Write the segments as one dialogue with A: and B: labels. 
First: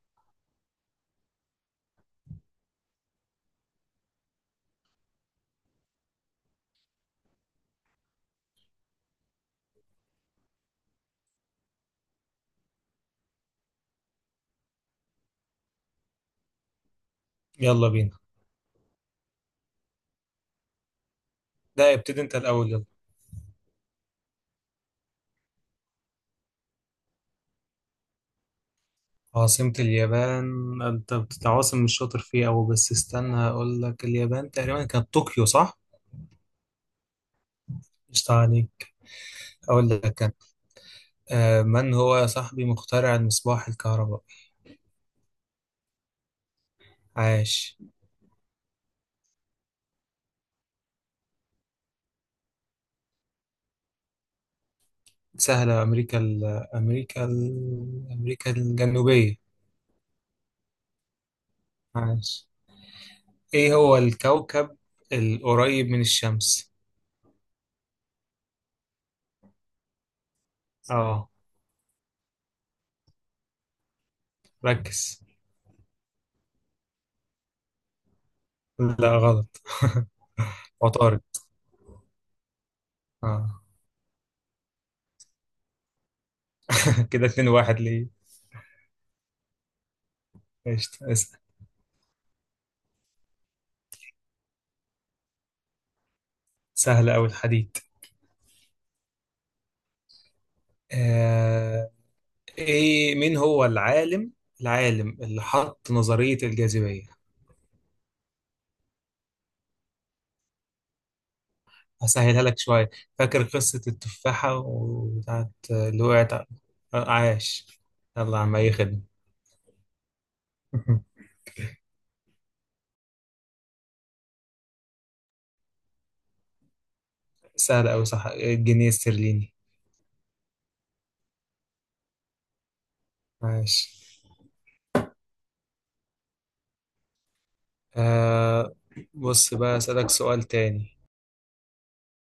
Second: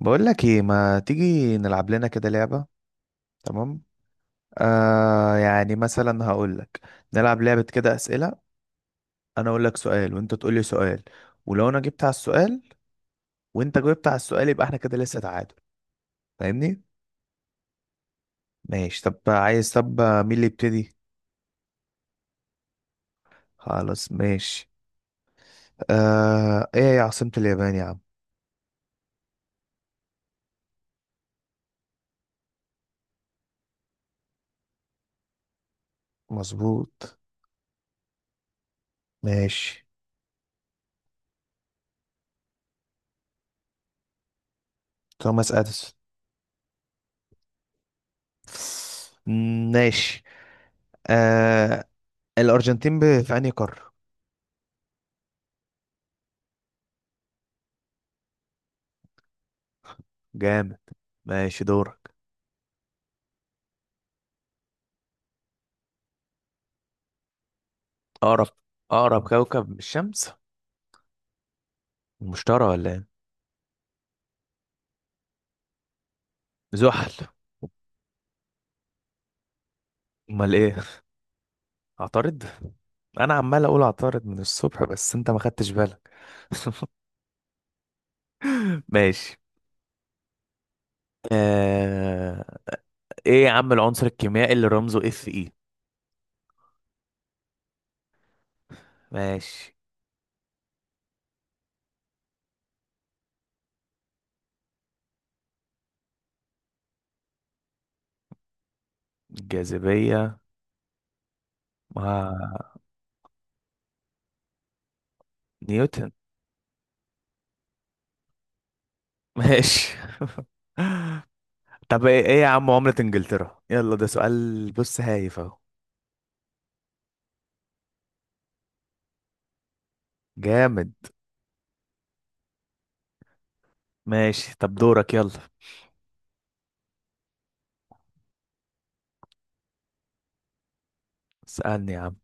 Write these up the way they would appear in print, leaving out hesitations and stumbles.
A: بقول لك ايه، ما تيجي نلعب لنا كده لعبة؟ تمام. يعني مثلا هقول لك نلعب لعبة كده أسئلة. انا اقول لك سؤال وانت تقول لي سؤال، ولو انا جبت على السؤال وانت جاوبت على السؤال يبقى احنا كده لسه تعادل، فاهمني؟
B: يلا بينا.
A: ماشي، طب عايز طب مين اللي يبتدي؟
B: لا، ابتدي انت الأول يلا.
A: خلاص ماشي. ايه هي عاصمة اليابان يا عم؟
B: عاصمة اليابان؟ انت بتتعاصم، مش شاطر فيه أوي، بس استنى هقول لك. اليابان تقريبا كانت طوكيو، صح؟
A: مظبوط،
B: مش عليك،
A: ماشي.
B: أقول لك كان. من هو صاحبي مخترع المصباح الكهربائي؟
A: توماس اديسون.
B: عاش.
A: ماشي. آه الارجنتين في انهي قارة؟
B: سهلة، أمريكا ال أمريكا ال أمريكا الجنوبية.
A: جامد، ماشي دورك.
B: عاش. إيه هو الكوكب القريب من الشمس؟
A: اقرب، اقرب كوكب من الشمس.
B: اه،
A: المشتري ولا ايه؟
B: ركز.
A: زحل.
B: لا، غلط.
A: امال ايه؟
B: عطارد.
A: عطارد. انا
B: اه.
A: عمال اقول عطارد من الصبح بس انت ما خدتش بالك.
B: كده اتنين واحد ليه؟
A: ماشي.
B: قشطة.
A: آه... ايه يا عم العنصر الكيميائي اللي رمزه اف اي؟
B: سهل أوي، الحديد.
A: ماشي.
B: آه إيه، مين هو العالم، العالم اللي حط نظرية الجاذبية؟
A: الجاذبية،
B: هسهلها لك
A: مع
B: شوية، فاكر قصة التفاحة وبتاعت اللي
A: نيوتن.
B: وقعت عاش. يلا يا عم، أي خدمة.
A: ماشي. طب ايه، إيه يا عم عملة انجلترا؟ يلا ده سؤال، بص هايف اهو.
B: سهل أوي، صح، الجنيه الاسترليني.
A: جامد،
B: عاش.
A: ماشي طب دورك يلا.
B: آه بص بقى، أسألك سؤال تاني.
A: اسألني يا عم.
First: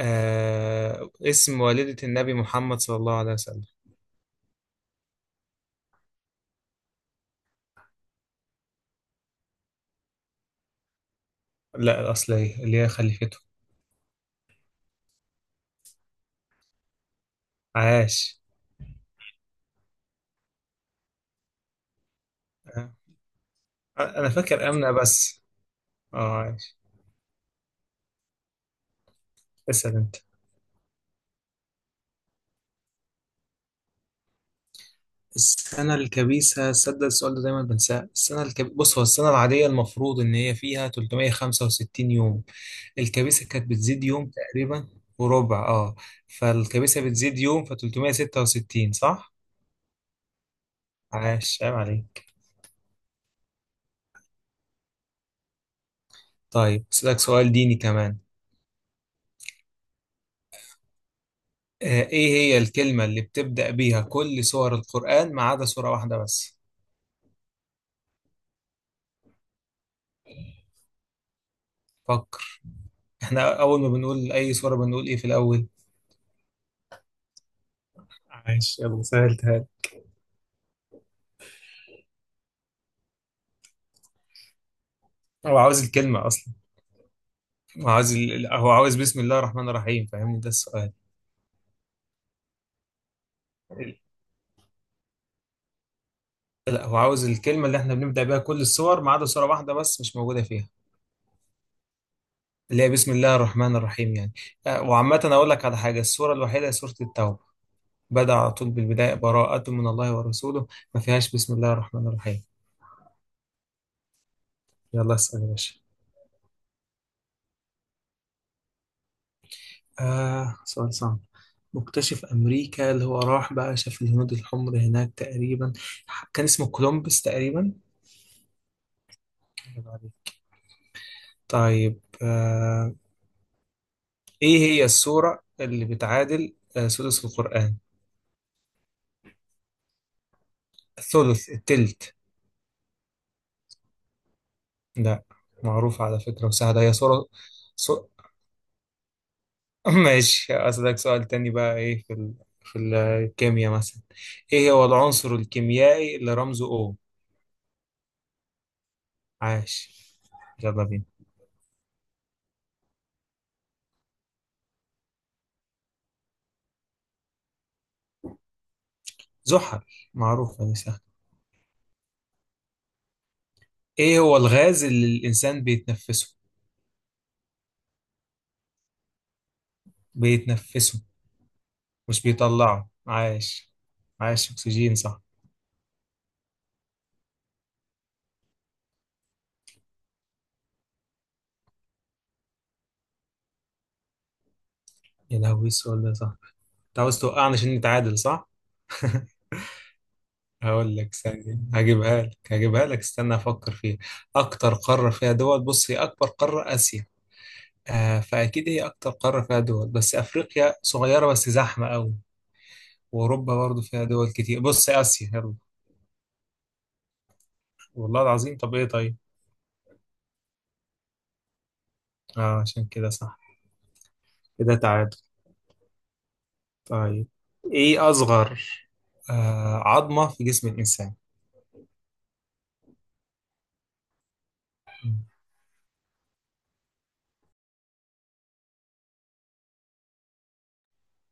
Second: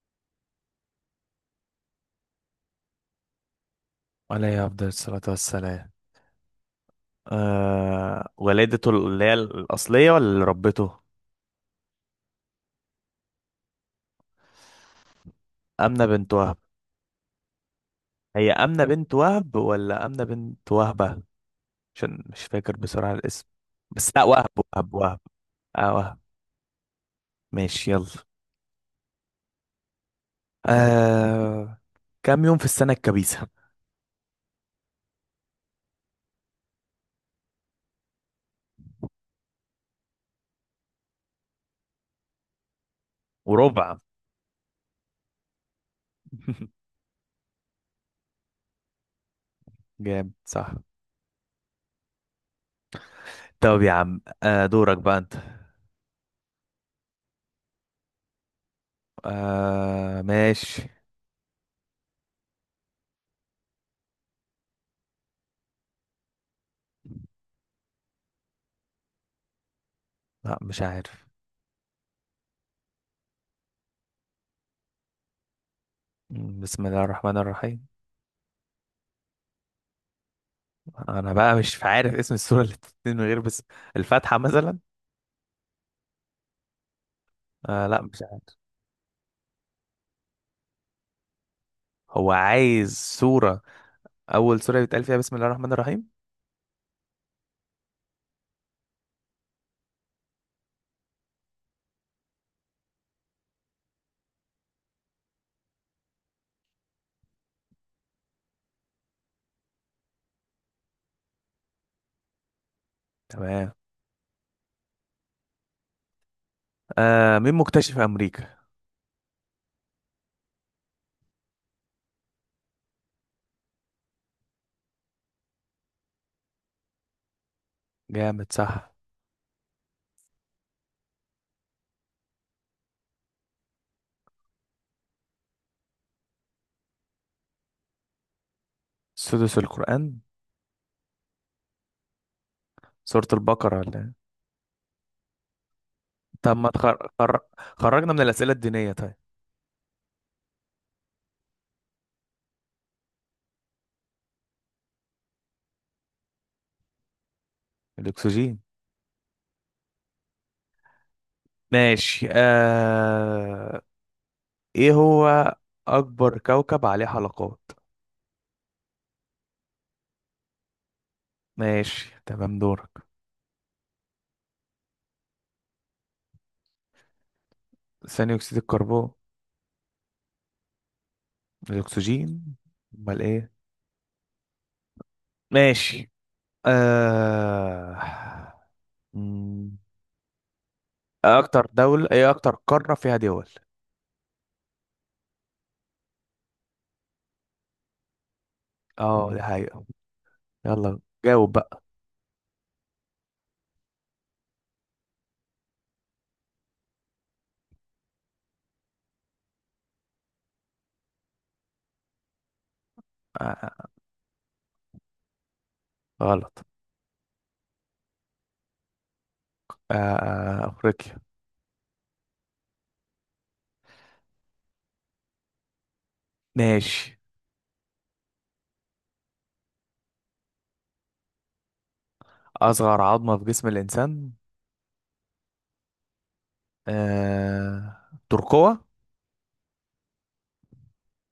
B: آه، اسم والدة النبي محمد صلى الله عليه وسلم؟
A: عليه افضل الصلاة والسلام. ولادته اللي هي الأصلية ولا اللي ربته؟
B: لا، الأصلية اللي هي خليفته.
A: أمنة بنت وهب.
B: عاش.
A: هي أمنة بنت وهب ولا أمنة بنت وهبة؟ عشان مش فاكر
B: آه.
A: بصراحة الاسم. بس لا،
B: انا
A: وهب،
B: فاكر امنه
A: وهب وهب،
B: بس.
A: اه وهب.
B: اه ماشي.
A: ماشي يلا.
B: اسال انت.
A: آه كام يوم في السنة الكبيسة؟
B: السنه الكبيسه، صدق السؤال ده دايما بنساه. بص، هو السنه العاديه المفروض ان هي فيها 365 يوم، الكبيسه كانت
A: وربع.
B: بتزيد يوم تقريبا. وربع اه. فالكبيسه بتزيد يوم، ف 366، صح؟
A: جامد صح.
B: عاش، عيب عليك.
A: طب يا عم دورك بقى انت.
B: طيب اسالك سؤال ديني كمان.
A: ماشي.
B: آه، ايه هي الكلمه اللي بتبدا بيها كل سور القران ما عدا سوره واحده بس؟
A: لا مش عارف.
B: فكر. احنا اول ما بنقول اي سوره بنقول ايه في الاول؟
A: بسم الله الرحمن الرحيم.
B: عايش، يلا سهلتها لي.
A: انا بقى مش عارف اسم السورة اللي بتتنين من غير بس. الفاتحة مثلا.
B: هو عاوز الكلمة أصلا. هو
A: لا
B: عاوز
A: مش عارف.
B: هو عاوز بسم الله الرحمن الرحيم، فاهمني؟ ده السؤال.
A: هو عايز سورة،
B: ال-
A: اول سورة بيتقال فيها بسم الله الرحمن الرحيم.
B: لا، هو عاوز الكلمة اللي احنا بنبدأ بيها كل السور ما عدا سورة واحدة بس مش موجودة فيها، اللي هي بسم الله الرحمن الرحيم يعني. آه، وعامة أقول لك على حاجة، السورة الوحيدة هي سورة التوبة، بدأ على طول بالبداية براءة من الله ورسوله، ما فيهاش بسم الله الرحمن الرحيم.
A: تمام.
B: يلا اسأل يا باشا.
A: مين مكتشف امريكا؟
B: آه، سؤال صعب. مكتشف أمريكا اللي هو راح بقى شاف الهنود الحمر هناك تقريبا، كان اسمه كولومبس تقريبا.
A: جامد صح.
B: طيب آه، إيه هي السورة اللي بتعادل آه، سدس القرآن،
A: سدس القرآن.
B: الثلث، التلت؟
A: سورة البقرة ولا إيه؟
B: لا. معروفة على فكرة
A: طب ما
B: وسهلة، هي سورة. سو...
A: خرجنا من الأسئلة الدينية طيب.
B: ماشي أسألك سؤال تاني بقى. إيه في الكيمياء مثلا، إيه هو العنصر الكيميائي اللي رمزه O؟
A: الاكسجين.
B: عاش، يلا بينا.
A: ماشي. ايه هو اكبر كوكب عليه حلقات؟
B: زحل، معروفة دي، سهلة.
A: ماشي تمام دورك.
B: إيه هو الغاز اللي الإنسان بيتنفسه؟
A: ثاني اكسيد الكربون.
B: بيتنفسه مش
A: الاكسجين.
B: بيطلعه،
A: امال ايه؟
B: عاش. عاش، أكسجين، صح.
A: ماشي. آه... مم. إيه اكتر دولة، ايه اكتر قارة فيها دول؟
B: يا لهوي، السؤال ده صعب. انت عاوز توقعني عشان نتعادل، صح؟
A: اه دي حقيقة.
B: هقول
A: يلا
B: لك
A: جاوب
B: ثانية،
A: بقى.
B: هجيبها لك هجيبها لك، استنى أفكر فيها. أكتر قارة فيها دول، بص، هي أكبر قارة آسيا، آه، فأكيد هي أكتر قارة فيها دول، بس أفريقيا صغيرة بس زحمة أوي،
A: آه.
B: وأوروبا برضو
A: آه،
B: فيها دول كتير، بص آسيا يلا.
A: غلط.
B: والله العظيم، طب إيه طيب؟
A: افريقيا.
B: آه، عشان كده صح، كده تعادل.
A: ماشي.
B: طيب، إيه أصغر آه، عظمة في جسم الإنسان؟
A: اصغر عظمة في جسم الانسان. آه... ترقوة.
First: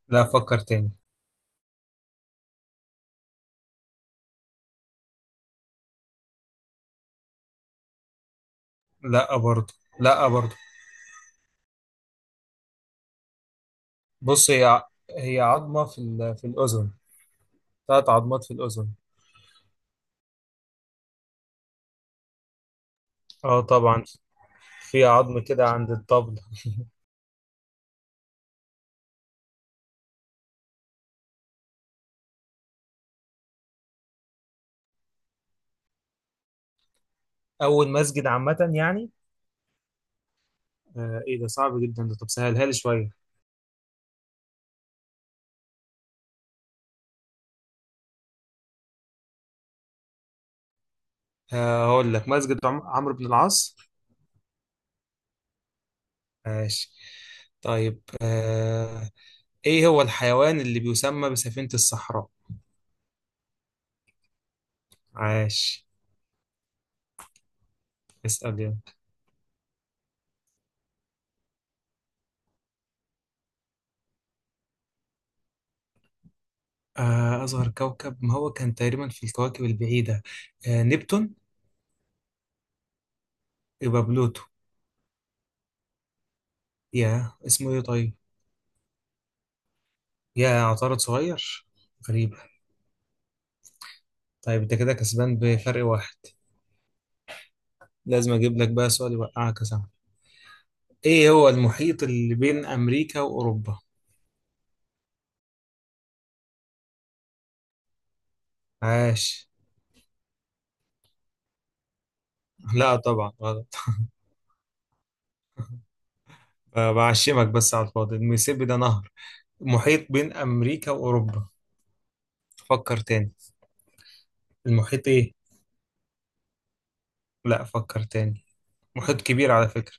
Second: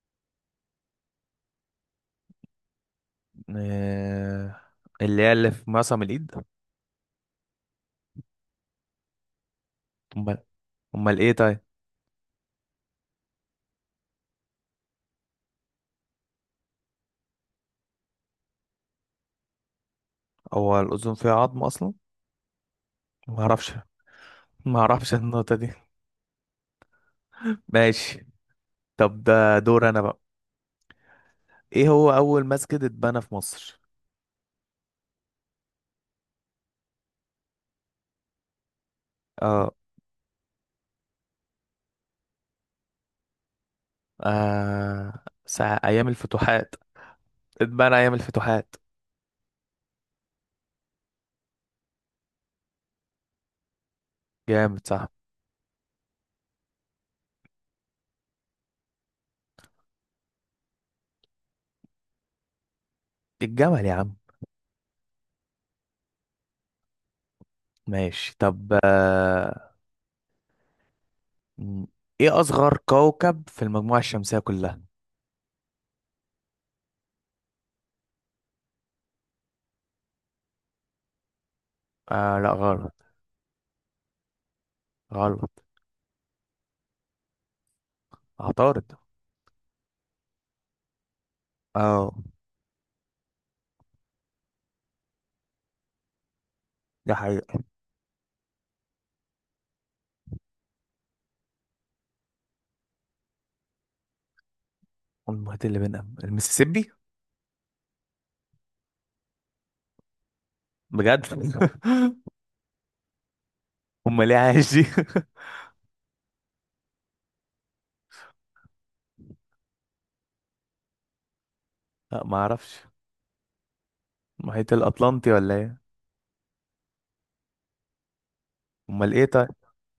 B: لا، أفكر تاني.
A: آه... اللي هي اللي في معصم الايد.
B: لا، برضو. لا،
A: امال،
B: برضو.
A: امال ايه طيب؟
B: بص، هي عظمة في الأذن، ثلاث عظمات في الأذن.
A: هو الاذن فيها عظم اصلا؟ ما
B: اه
A: اعرفش،
B: طبعا.
A: ما
B: في
A: اعرفش
B: عظم
A: النقطة دي.
B: كده عند الطبل.
A: ماشي. طب ده دور انا بقى. ايه هو اول مسجد اتبنى في مصر؟
B: أول مسجد عامة يعني؟
A: اه.
B: آه، إيه ده صعب جدا ده، طب سهلها لي شوية.
A: ساعة أيام الفتوحات، اتبنى أيام الفتوحات.
B: آه، هقول لك مسجد عمرو بن العاص.
A: جامد صح.
B: ماشي. طيب آه، إيه هو الحيوان اللي بيسمى بسفينة الصحراء؟
A: الجمل يا عم.
B: عاش.
A: ماشي
B: اسأل
A: طب.
B: يلا.
A: م- إيه أصغر كوكب في المجموعة الشمسية كلها؟
B: آه، أصغر كوكب، ما هو كان تقريبا في الكواكب البعيدة، آه، نبتون.
A: لا غلط.
B: يبقى بلوتو.
A: غلط.
B: يا اسمه إيه طيب؟
A: عطارد.
B: يا عطارد صغير.
A: اه
B: غريبة. طيب انت كده كسبان بفرق واحد،
A: ده حقيقة.
B: لازم اجيب لك بقى سؤال يوقعك يا صاحبي. ايه هو المحيط اللي بين امريكا واوروبا؟
A: المحيط اللي بيننا المسيسيبي.
B: عاش.
A: بجد.
B: لا، طبعا غلط.
A: أمال إيه عايش دي؟
B: بعشمك بس على الفاضي، الميسيبي ده نهر، محيط بين امريكا واوروبا.
A: لا معرفش.
B: فكر تاني.
A: المحيط
B: المحيط
A: الأطلنطي
B: ايه؟
A: ولا إيه؟
B: لا، فكر تاني.
A: أمال
B: محيط
A: إيه طيب؟
B: كبير على فكرة.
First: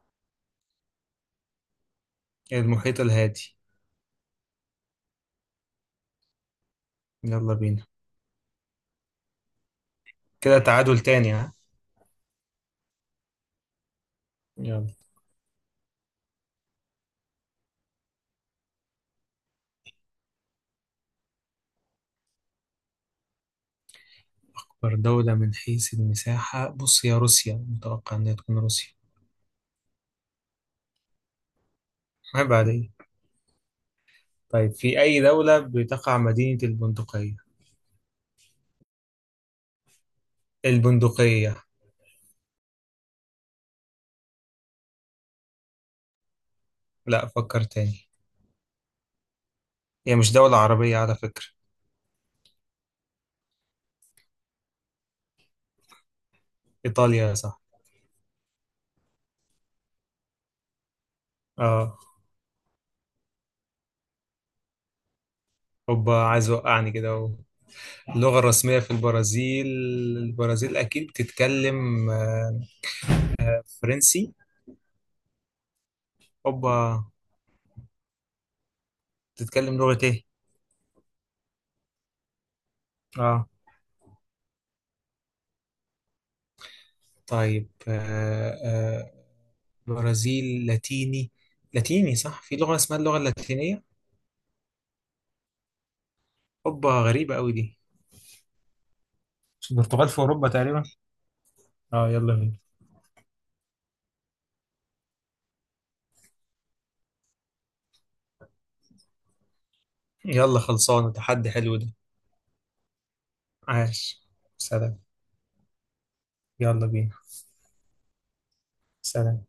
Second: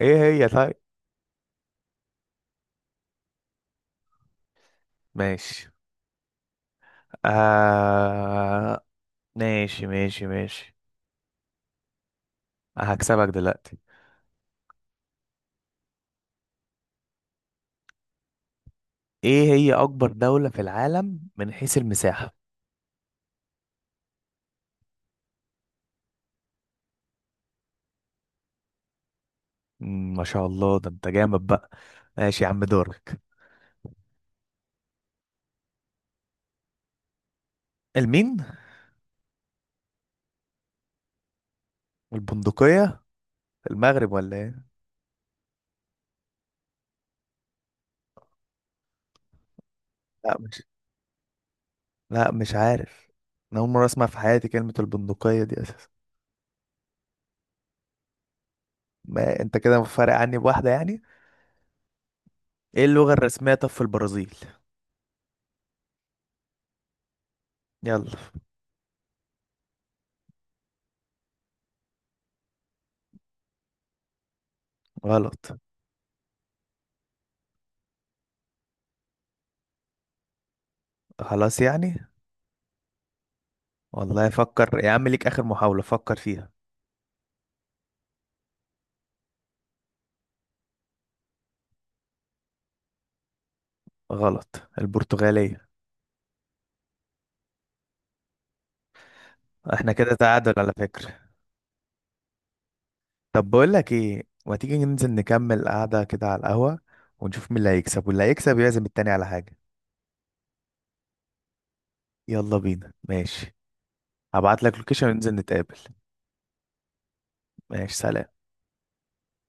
A: إيه هي طيب؟
B: المحيط الهادي.
A: ماشي.
B: يلا بينا.
A: آه... ماشي ماشي
B: كده
A: ماشي.
B: تعادل تاني، ها؟
A: هكسبك دلوقتي.
B: يلا.
A: ايه هي اكبر دولة في العالم من حيث المساحة؟
B: أكبر دولة من حيث المساحة؟ بص، يا روسيا، متوقع إنها تكون روسيا.
A: ما شاء الله ده انت جامد بقى. ماشي يا
B: عيب
A: عم
B: عليك.
A: دورك.
B: طيب، في أي دولة بتقع مدينة البندقية؟
A: المين؟
B: البندقية.
A: البندقية. المغرب ولا ايه؟
B: لا، فكر تاني. هي مش
A: لا
B: دولة
A: مش
B: عربية على فكرة.
A: لا مش عارف. انا اول مرة اسمع في حياتي كلمة البندقية دي اساسا.
B: إيطاليا، صح.
A: ما انت كده فارق عني بواحدة يعني.
B: اه.
A: ايه اللغة الرسمية طب في البرازيل؟
B: هوبا، عايز وقعني كده اهو.
A: يلا.
B: اللغة الرسمية في البرازيل، البرازيل أكيد بتتكلم آه، فرنسي.
A: غلط.
B: هوبا. بتتكلم لغة إيه؟
A: خلاص يعني.
B: اه.
A: والله فكر يا عم، ليك اخر محاولة فكر فيها.
B: طيب آه برازيل لاتيني، لاتيني، صح، في لغة اسمها اللغة اللاتينية.
A: غلط، البرتغالية.
B: هوبا، غريبة أوي دي، مش
A: احنا
B: البرتغال
A: كده
B: في أوروبا
A: تعادل على
B: تقريبا؟
A: فكرة.
B: اه، يلا بينا.
A: طب بقول لك ايه، ما تيجي ننزل نكمل قعدة كده على القهوة ونشوف مين اللي هيكسب، واللي هيكسب يعزم التاني على حاجة.
B: يلا، خلصانة، تحدي حلو ده.
A: يلا بينا ماشي.
B: عاش.
A: هبعت لك
B: سلام.
A: لوكيشن وننزل نتقابل.
B: يلا بينا.
A: ماشي سلام.
B: سلام.